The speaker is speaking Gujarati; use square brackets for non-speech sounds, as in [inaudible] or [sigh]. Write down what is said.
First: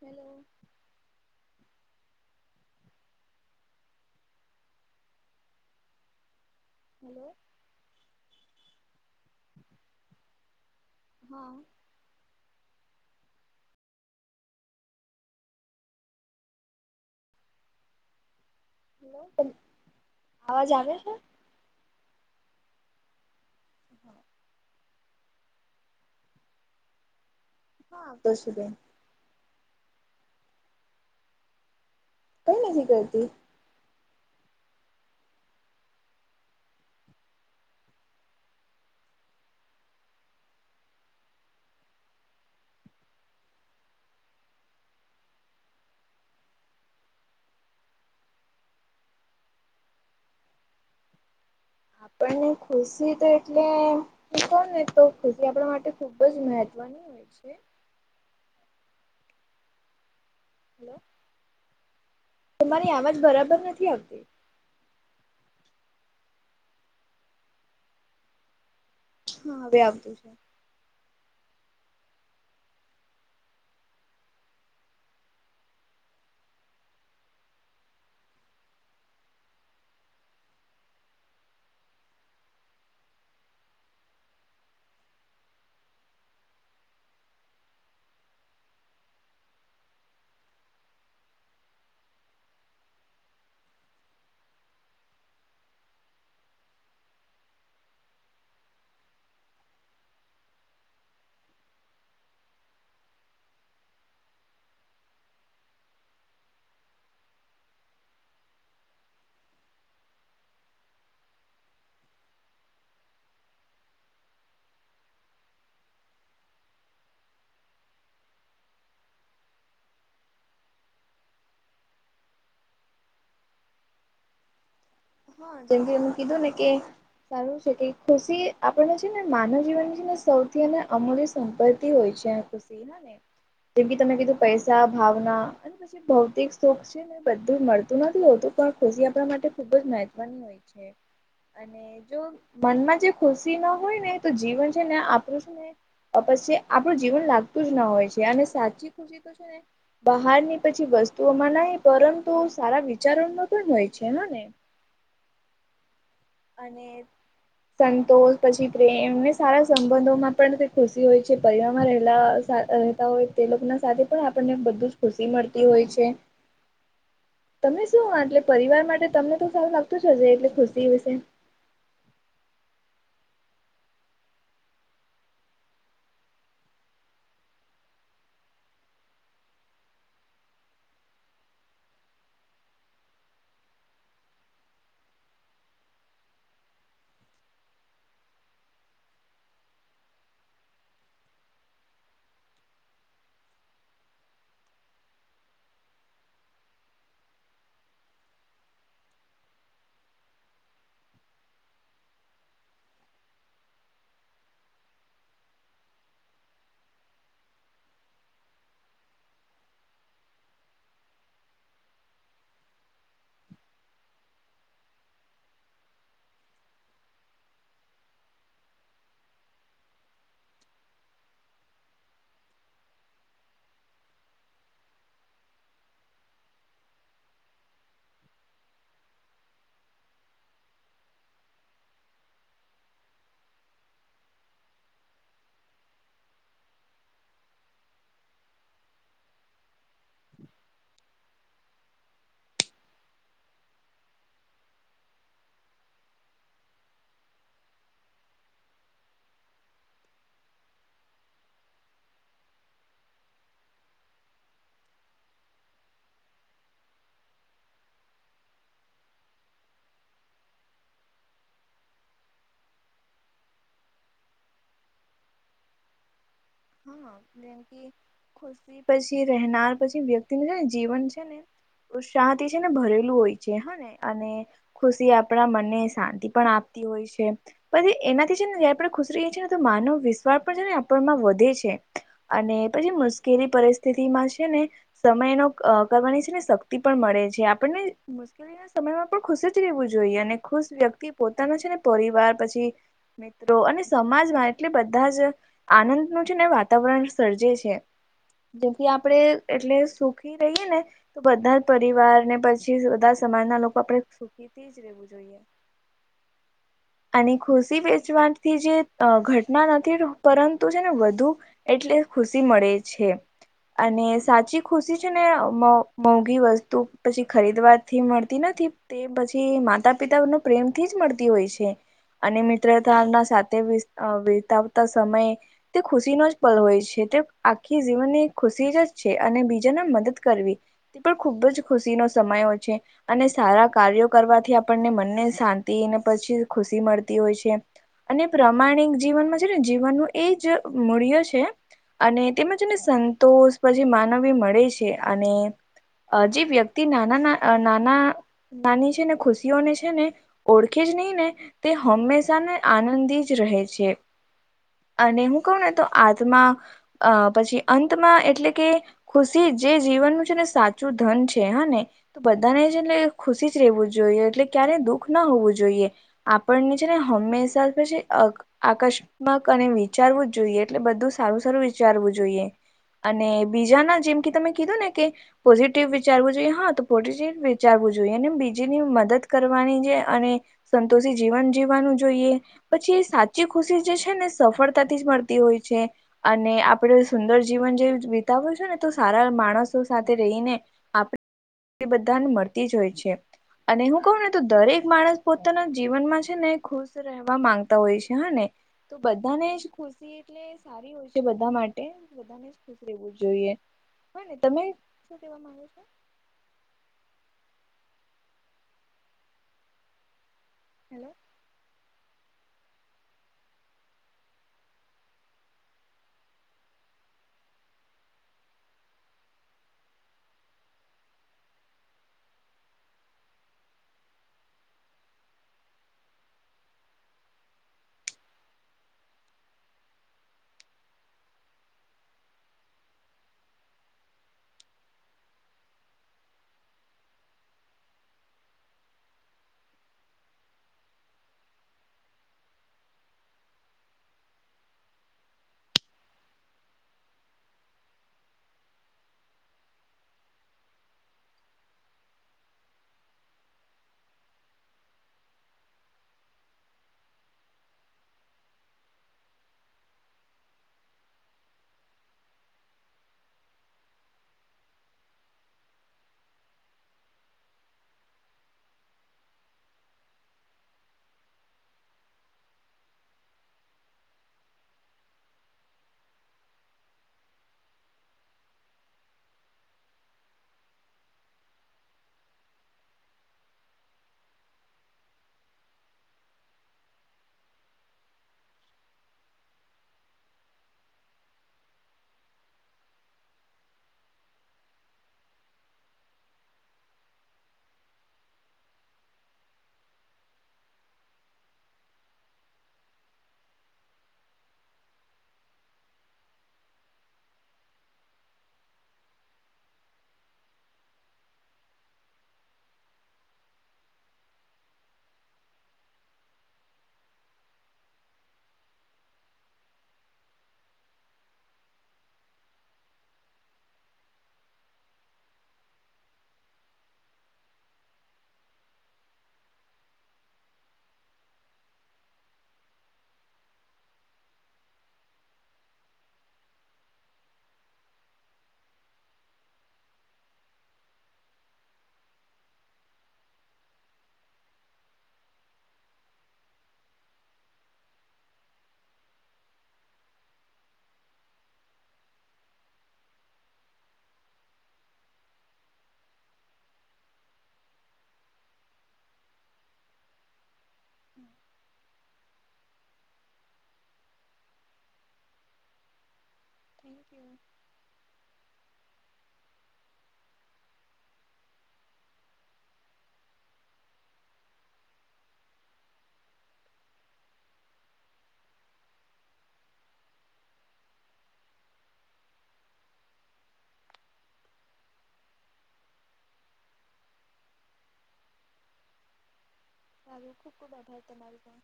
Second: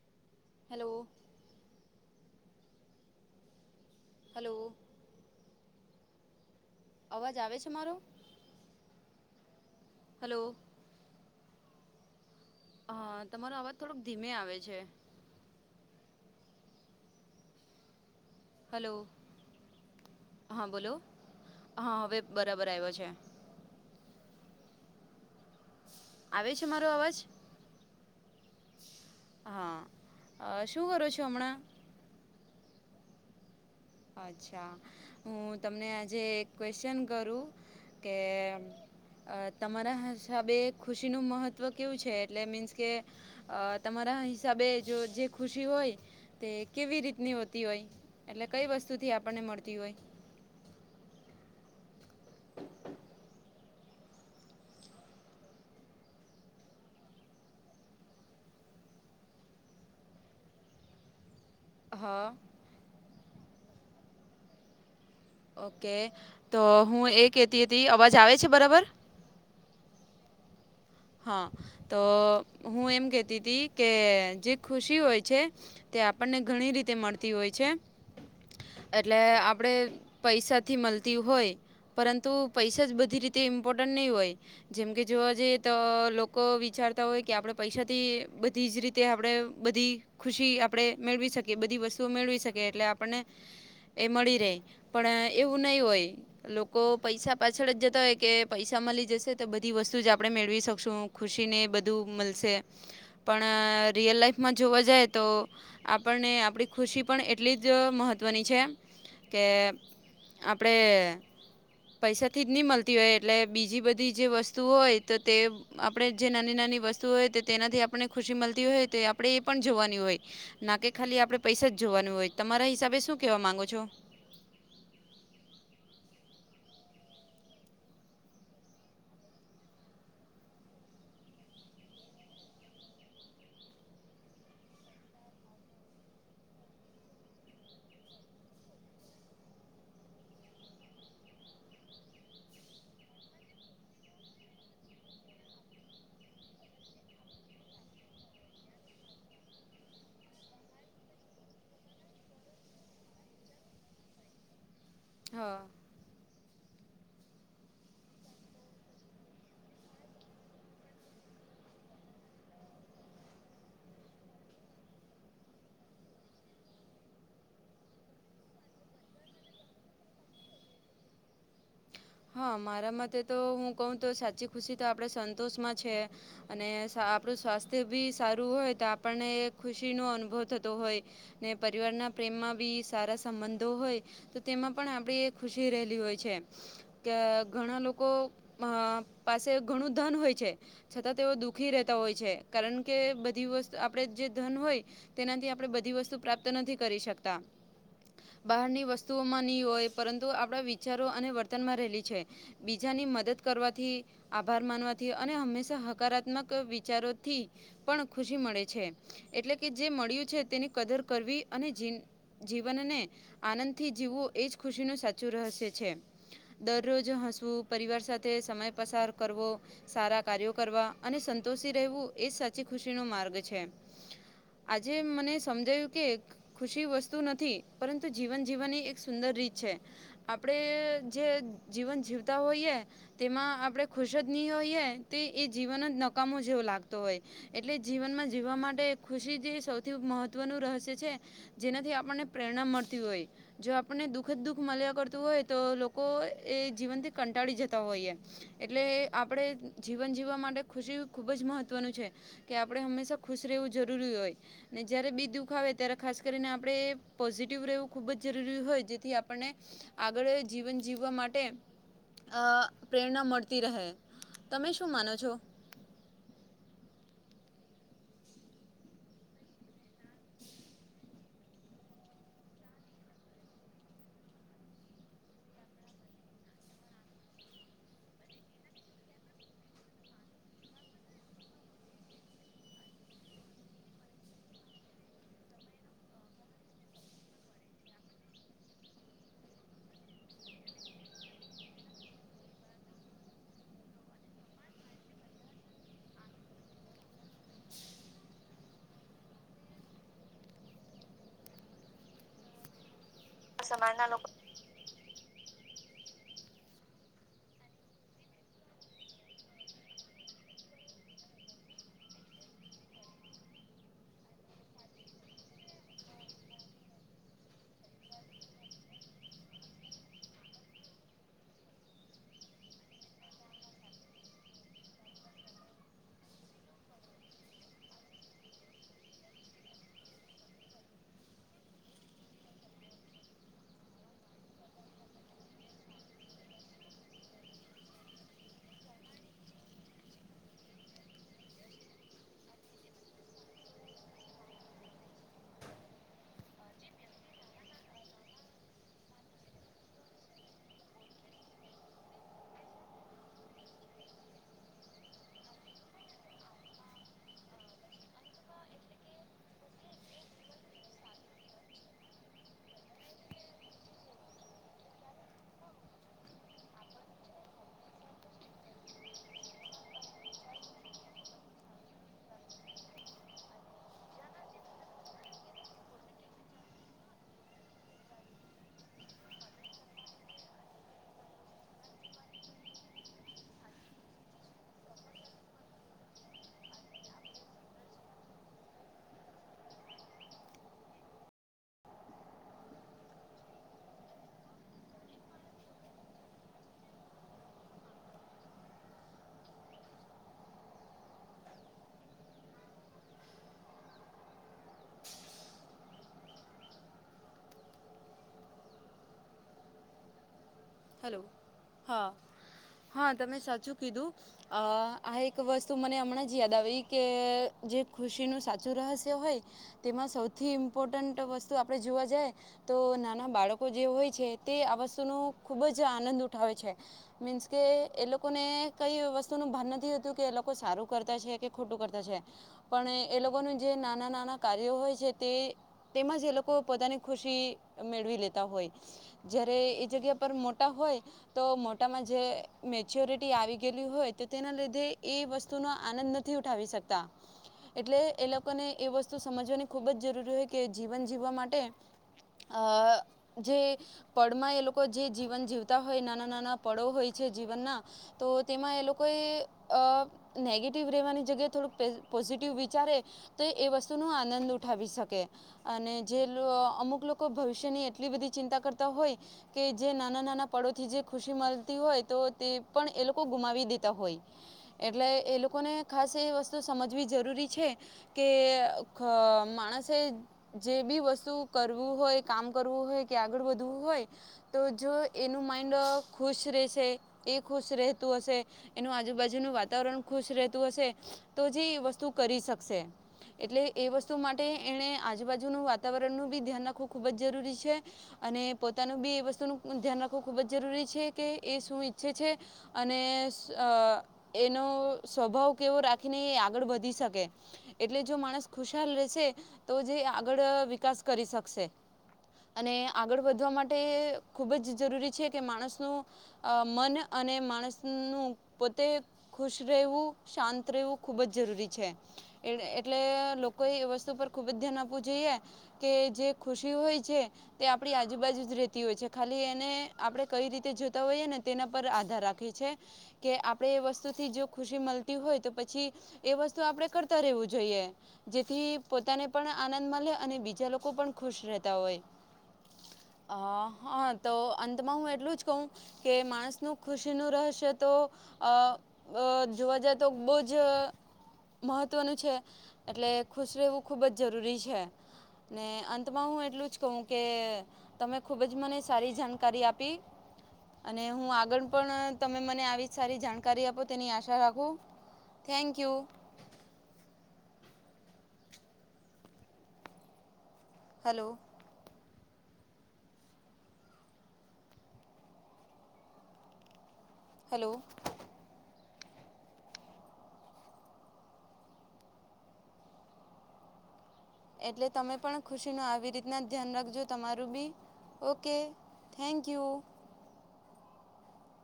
હેલો. હેલો. હલો. હેલો અવાજ આવે છે, મારો? હલો. હા. હા તમારો અવાજ થોડોક ધીમે આવે છે. હલો હેલો હા અવાજ બોલો આવે છે હા હવે બરાબર આયવો છે. હા આવે છે, મારો અવાજ? હ આવતો છે, બેન હા અ શું કરો છો હમણાં? કંઈ નથી કરતી. અચ્છા હું તમને આજે એક ક્વેશ્ચન કરું કે અ તમારા હિસાબે ખુશીનું મહત્ત્વ કેવું છે, એટલે મીન્સ કે અ તમારા હિસાબે જોજે ખુશી હોય તે કેવી રીતની હોતી હોય? એટલે કઈ વસ્તુથી આપણને મળતી હોય? આપણ ખુશી તો એટલે કયોને નેતો ખુશી આપણા માટે ખુબ જ મહત્વ ની હોય છે. હલો. હ. તમારી આવાજ બરાબર નથી આવતી ઓકે તોહું એ કેતી હતી અવાજ આવે છે, બરાબર? હા હવે આવતું છે. હ તો હું એમ કેતીતી કે જે ખુશી હોય છે. તે આપણને ઘણી રીતે મળતી હોય છે. એટલે આપણે પૈસાથી મલતી હોય. પરંતુ પૈસા જ બધી રીતે ઇમ્પોર્ટન્ટની હોય જેમકે જોવા જઈએ તો લોકો વિચારતા હોય કે આપણે પૈસાથી બધી જ રીતે આપણે બધી ખુશી આપણે મેળવી શકીએ બધી વસ્તુઓ મેળવી શકીએ એટલે આપણને, એ મળી રહે પણ એવું નહીં હોય, લોકો પૈસા પાછળ જ જતા હોય કે પૈસા મળી જશે તો બધી વસ્તુ જ આપે. આપણે મેળવી શકશું ખુશીને બધું મળશે. પણ રિયલ લાઈફમાં જોવા જાયતો, આપણને આપણી ખુશી પણ એટલી જ મહત્ત્વની છે, કે આપણે પૈસાથી જ નહીં મળતી હોય એટલે બીજી બધી જે વસ્તુ હોય, તો તે, આપણે જે નાની- નાની વસ્તુ હોય તેનાથી આપને ખુશી મળતી હોય તો આપણે એ પણ જોવાની હોય. ના કે ખાલી આપડે પૈસા જ હોય હિસાબે શું કેવા માંગો છો, જેમ કે, હું કીધું ને કે. સારું છે, કે ખુશી આપને છે, ને માનવ જીવનની છે, ને સૌથી અને અમૂલ્ય. સંપત્તિ હોય છે, જેમ કે તમે કીધું પૈસા ભાવના. ભૌતિક સુખ છે, બધું મળતું નથી હોતું પણ ખુશી આપણા માટે ખુબ જ માટે. બન થયુ છે, અને જો મનમાં જે ખુશીમા હોય નેતો જીવન છે, ને આપડું છે. પછી આપણું જીવન લાગતું જના હોય છે, અને સાચી ખુશી તો છે, ને બહારની પછી વસ્તુઓમાં નહીં પરંતુ સારા વિચારોમાં પણ હોય છે, હેને? હા [inaudible] અને [inaudible] સંતોષ પછી પ્રેમને સારા સંબંધોમાં પણ ખુશી હોય છે, પરિવાર માં રહેલા રહેતા હોય તે લોકોના સાથે પણ આપણને બધું જ ખુશી હોય‌ છે. તમે શું એટલે પરિવાર માટે તમને તો સારું લાગતું જ હશે એટલે ખુશી વિશે, હા મારા માટે તો હું કહું તો સાચી ખુશી તો આપણે સંતોષમાં છે અને આપણું સ્વાસ્થ્ય બી સારું હોય તો આપણને ખુશી નો અનુભવ થતો હોય ને પરિવારના પ્રેમમાં બી સારા સંબંધો હોય તો તેમાં પણ આપડી એ ખુશી રહેલી હોય છે. કે ઘણા લોકો પાસે ઘણું ધન હોય છે. છતાં તેઓ દુઃખી રહેતા હોય છે કારણ કે બધી વસ્તુ આપડ જે ધન હોય તેનાથી આપણે બધી વસ્તુ પ્રાપ્ત નથી કરી શકતા, બહારની વસ્તુઓમાં નહી હોય પરંતુ આપણા વિચારો અને વર્તનમાં રહે, છે બીજાની મદદ કરવાથી, આભાર માનવાથી અને હંમેશા હકારાત્મક વિચારોથી પણ ખુશી મળે છે. એટલે કે જે મળ્યું છે તેની કદર કરવી અને જીન જીવનને આનંદથી જીવવું એ જ ખુશીનું સાચું રહસ્ય છે. દરરોજ હસવું પરિવાર સાથે સમય પસાર કરવો, સારા કાર્યો કરવા અને સંતોષી રહેવું એ સાચી ખુશીનો માર્ગ છે. આજે મને સમજાયું કે, ખુશી વસ્તુ નથી. પરંતુ જીવન જીવવાની એક સુંદર રીત છે. આપણે, જે જીવન જીવતા હોઈએ, તેમાં આપણે ખુશ જ નહી હોઈએ તો એ જીવન જ નકામો જેવો લાગતો હોય. એટલે જીવનમાં જીવવા માટે ખુશી જે સૌથી મહત્વનું રહસ્ય છે, જેનાથી આપણને પ્રેરણા મળતી હોય. જો આપણને દુઃખ જ દુખ મળ્યા કરતું હોય તો લોકો એ જીવન થી કંટાળી જતા હોયએ એટલે આપણે જીવન જીવવા માટે ખુશી ખુબ જ મહત્વનું છે, કે આપડણે હંમેશા ખુશ રહેવું જરૂરી હોય. ને જય્યારે બી દુઃખ આવે ત્યારે ખાસ કરીને આપણે પોઝિટિવ રહેવું ખૂબ જ જરૂરી હોય જેથી આપણને આગળે જીવન જીવવા માટે. અ પ્રેરણા મળતી રહે. તમે શું માનો છો? હા જેમ પછી પછી રહેનાર પછી વ્યક્તિ ન છે ને જીવન છે ને ઉત્સાહથી છે ને ભરેલું હોય છે હા ને અને ખુશી આપણા મનને શાંતિ પણ આપતી હોય છે. પછી એનાથી છે ને જયારે આપણે ખુસરી છીએને તો માનવ વિશ્વાસ પણ છે ને આપણમાં વધે. છે અને પછી મુશ્કેલી પરિસ્થિતિમાં છે ને સમયનો અ કરવાની છે ને શક્તિ પણ મળે છે આપણને મુશ્કેલીના સમયમાં પણ ખુશી રહેવું જોઈએ અને ખુશ વ્યક્તિ પોતાના છે ને પરિવાર પછી મિત્રો અને સમાજમાં એટલે બધા જ આનંદ ન છેને વાતાવરણ સર્જે છે જેમ કી આપણેે એટલે સુખી રહીએ ને તો બધા જ પરિવાર ને પછી બધા સમાજના લોકો આપણે સુખીથી જ રહેેવું જોઈએ અને ખુશી વેચવાથી જે અ ઘટના નથી પરંતુ છે વધુ એટલે ખુશી મળે છે. અને સાચી ખુશી છે ને મો મોંઘી વસ્તુ પછી ખરીદવાથી મળતી નથી. તે પછી માતા પિતા નુ પ્રેમથી જ મળતી હોય છે. અને મિત્રતાના સાથે વિ વિતાવતા સમય તે ખુશીનો જ પલ હોય છે તે આખી જીવનની ખુશી જ છે અને બીજાને મદદ કરવી તે પણ ખુબ જ ખુશીનો સમયો છે. અને સારા કાર્યો કરવાથી આપણને મનને શાંતિ અનેને પછી ખુશી મળતી હોય છે. અને પ્રામાણિક જીવનમાં છે ને જીવન એજ મૂળ્ય છે. અને તેમજ અને સંતોષ પછી માનવી મળે અને અ જે વ્યક્તિ નાના ના નાના નાની છે ને ખુશીઓને છે ને ઓળખે જ નહી ને. તે હંમેશાને આનંદી જ રહે છે. અને હું કહું ને તો આત્મા અ પછી અંતમાં એટલે કે ખુશી જે જીવનનું છે ને સાચું ધન છે હા ને તો બધાને જ એટલે ખુશી જ રહેવું જોઈએ એટલે ક્યારેય દુઃખ ના હોવું જોઈએ. આપણને છે ને હમેશા થી પછે. આકસ્મક અને વિચારવું જ જોઈએ એટલે બધું સારું સારું વિચારવું જોઈએ. અને બીજાના જેમ કે તમે કીધું ને કે. પોઝિટિવ વિચારવું જોઈએ હા તો પોઝિટિવ વિચારવું જોઈએ અને બીજીની મદદ કરવાની જે અને તોછી જીવન જીવવાનું જોઈએ. પછી એ સાચી ખુશી જે છે ને સફળતાથી જ મળતી હોય છે. અને આપડે સુંદર જીવન જેવું વિતાઉ છે ને સારા માણસો સાથે રહીને આપ બધાને મળતી જ હોય છે અને હું કહું ને તો દરેક માણસ પોતાના જીવનમાં છે ને ખુશ રહેવા માંગતા હોય છે હા ને તો બધાને જ ખુશી એટલે એ સારી હોય છે બધા માટે. ુ [unintelligible] રહેવું જોઈએ હને તમે શુંવા માંગો છો હેલો હા હા તમે સાચું કીધું. અ આ એક વસ્તુ મને હમણાં જ યાદ આવી કે જે ખુશીનું સાચું રહસ્ય હોય તેમાં સૌથી ઇમ્પોર્ટન્ટ વસ્તુ આપણે જોવા જાય તો નાના બાળકો જે હોય છે તે આ વસ્તુનો ખુબ જ આનંદ ઉઠાવે છે. મીન્સ કે એ લોકોને કઈ વસ્તુનું ભાન નથી તું કે એ લોકો સારું કરતા છે, કે ખોટું કરતા છે. પણ એ લોકોનું જે નાના નાના કાર્યો હોય છે, તે તેમાં જ એ લોકો પોતાની ખુશી મેળવી લેતા હોય જયારે એ જગ્યા પર મોટા હોય તો મોટામાં જે મેચ્યોરિટી આવી ગયેલી હોય તો તેના લીધે એ વસ્તુનો આનંદ ન થી ઉઠાવી શકતા. એટલે એ લોકોને એ વસ્તુ સમજવાની ખૂબ જ જરૂરી હોય કે જીવન જીવવા માટે અ જે પડમાં એ લો કો જે જીવન જીવતા હોય નાના નાના પળો હોય છે, જીવનના તો તેમાં એ લોકોએ અ નેગેટિવ રહેેવાની જગ્યાએ થોડુંક પે પોઝિટિવ વિચારે તે એ વસ્તુનુ આનંદ ઉઠાવી શકે અને જે અ અમુક લોકો ભવિષ્યની એટલી બધી ચિંતા કરતા હોય. કે જે નાના નાના પળોથી જે ખુશી મલતી હોય તો તે પણ એ લોકો ગુમાવી દેતા હોય. એટલે એ લોકોને ખાસ એ વસ્તુ સમજવી જરૂરી છે. કે ખ માણસે જે બી વસ્તુ કરવું હોય કામ કરવું હોય કે આગળ વધવું હોય તો જો એનું માઇન્ડ ખુશ રેશે એ ખુશ રહેતું હશે એનું આજુબાજુનું વાતાવરણ ખુશ રહેતું હશે તો જે વસ્તુ કરી શકશે એટલે એ વસ્તુ માટે એણે આજુબાજુનું વાતાવરણનું બી ધ્યાન રાખવું ખુબ જ જરૂરી છે. અને પોતાનું બી એ વસ્તુનું ધ્યાન રાખવું ખૂબ જ જરૂરી છે, કે એ શું ઈચ્છે છે. અને અ એનો સ્વભાવ કેવો રાખીને એ આગળ વધી શકે એટલે જો માણસ ખુશહાલ રહેશે તો જે આગળ વિકાસ કરી શકશે. અને આગળ વધવા માટે ખુબ જ જરૂરી છે, કે માણસનું અ મન અને માણસનું પોતે ખુશ રહેવું શાંત રેવું ખુબ જ જરૂરી છે. એટલે લોકોએ એ વસ્તુ પર ખુબ જ ધ્યાન આપવું જોઈએ. કે જે ખુશી હોય છે, તે આપણી આજુબાજુ જ રેતી હોય છે. ખાલી એને આપડે કઈ રીતે જોતા હોઈએ ને તેના પર આધાર રાખી છે. કે આપણે એ વસ્તુથી જો ખુશી મલતી હોય તો પછી એ વસ્તુ આપણે કરતા રહેવું જોઈએ. જેથી પોતાને પણ આનંદ મલે અને બીજા લોકો પણ ખુશ રહેતા હોય. અ હા તો અંતમાં હું એટલું જ કહું કે માણસનું ખુશીનું રહસ્ય તો અ અ જોવા જાય તો બો જ મહત્ત્વનું છે, એટલે ખુશ રહેવું ખૂબ જ જરૂરી છે. ને અંતમાં હું એટલું જ કહું કે તમે ખૂબ મને સારી જાણકારી આપી અને હું આગળ પણ તમે મને આવી સારી જાણકારી આપો તેની આશા રાખું thank you. Thank you hello. Hello. એટલે તમે પણ ખુશીનો આવી રીતના ધ્યાન રાખજો તમારું બી ઓકે થેન્કયુ. આવું ખુબ ખુબ આભાર તમારો પણ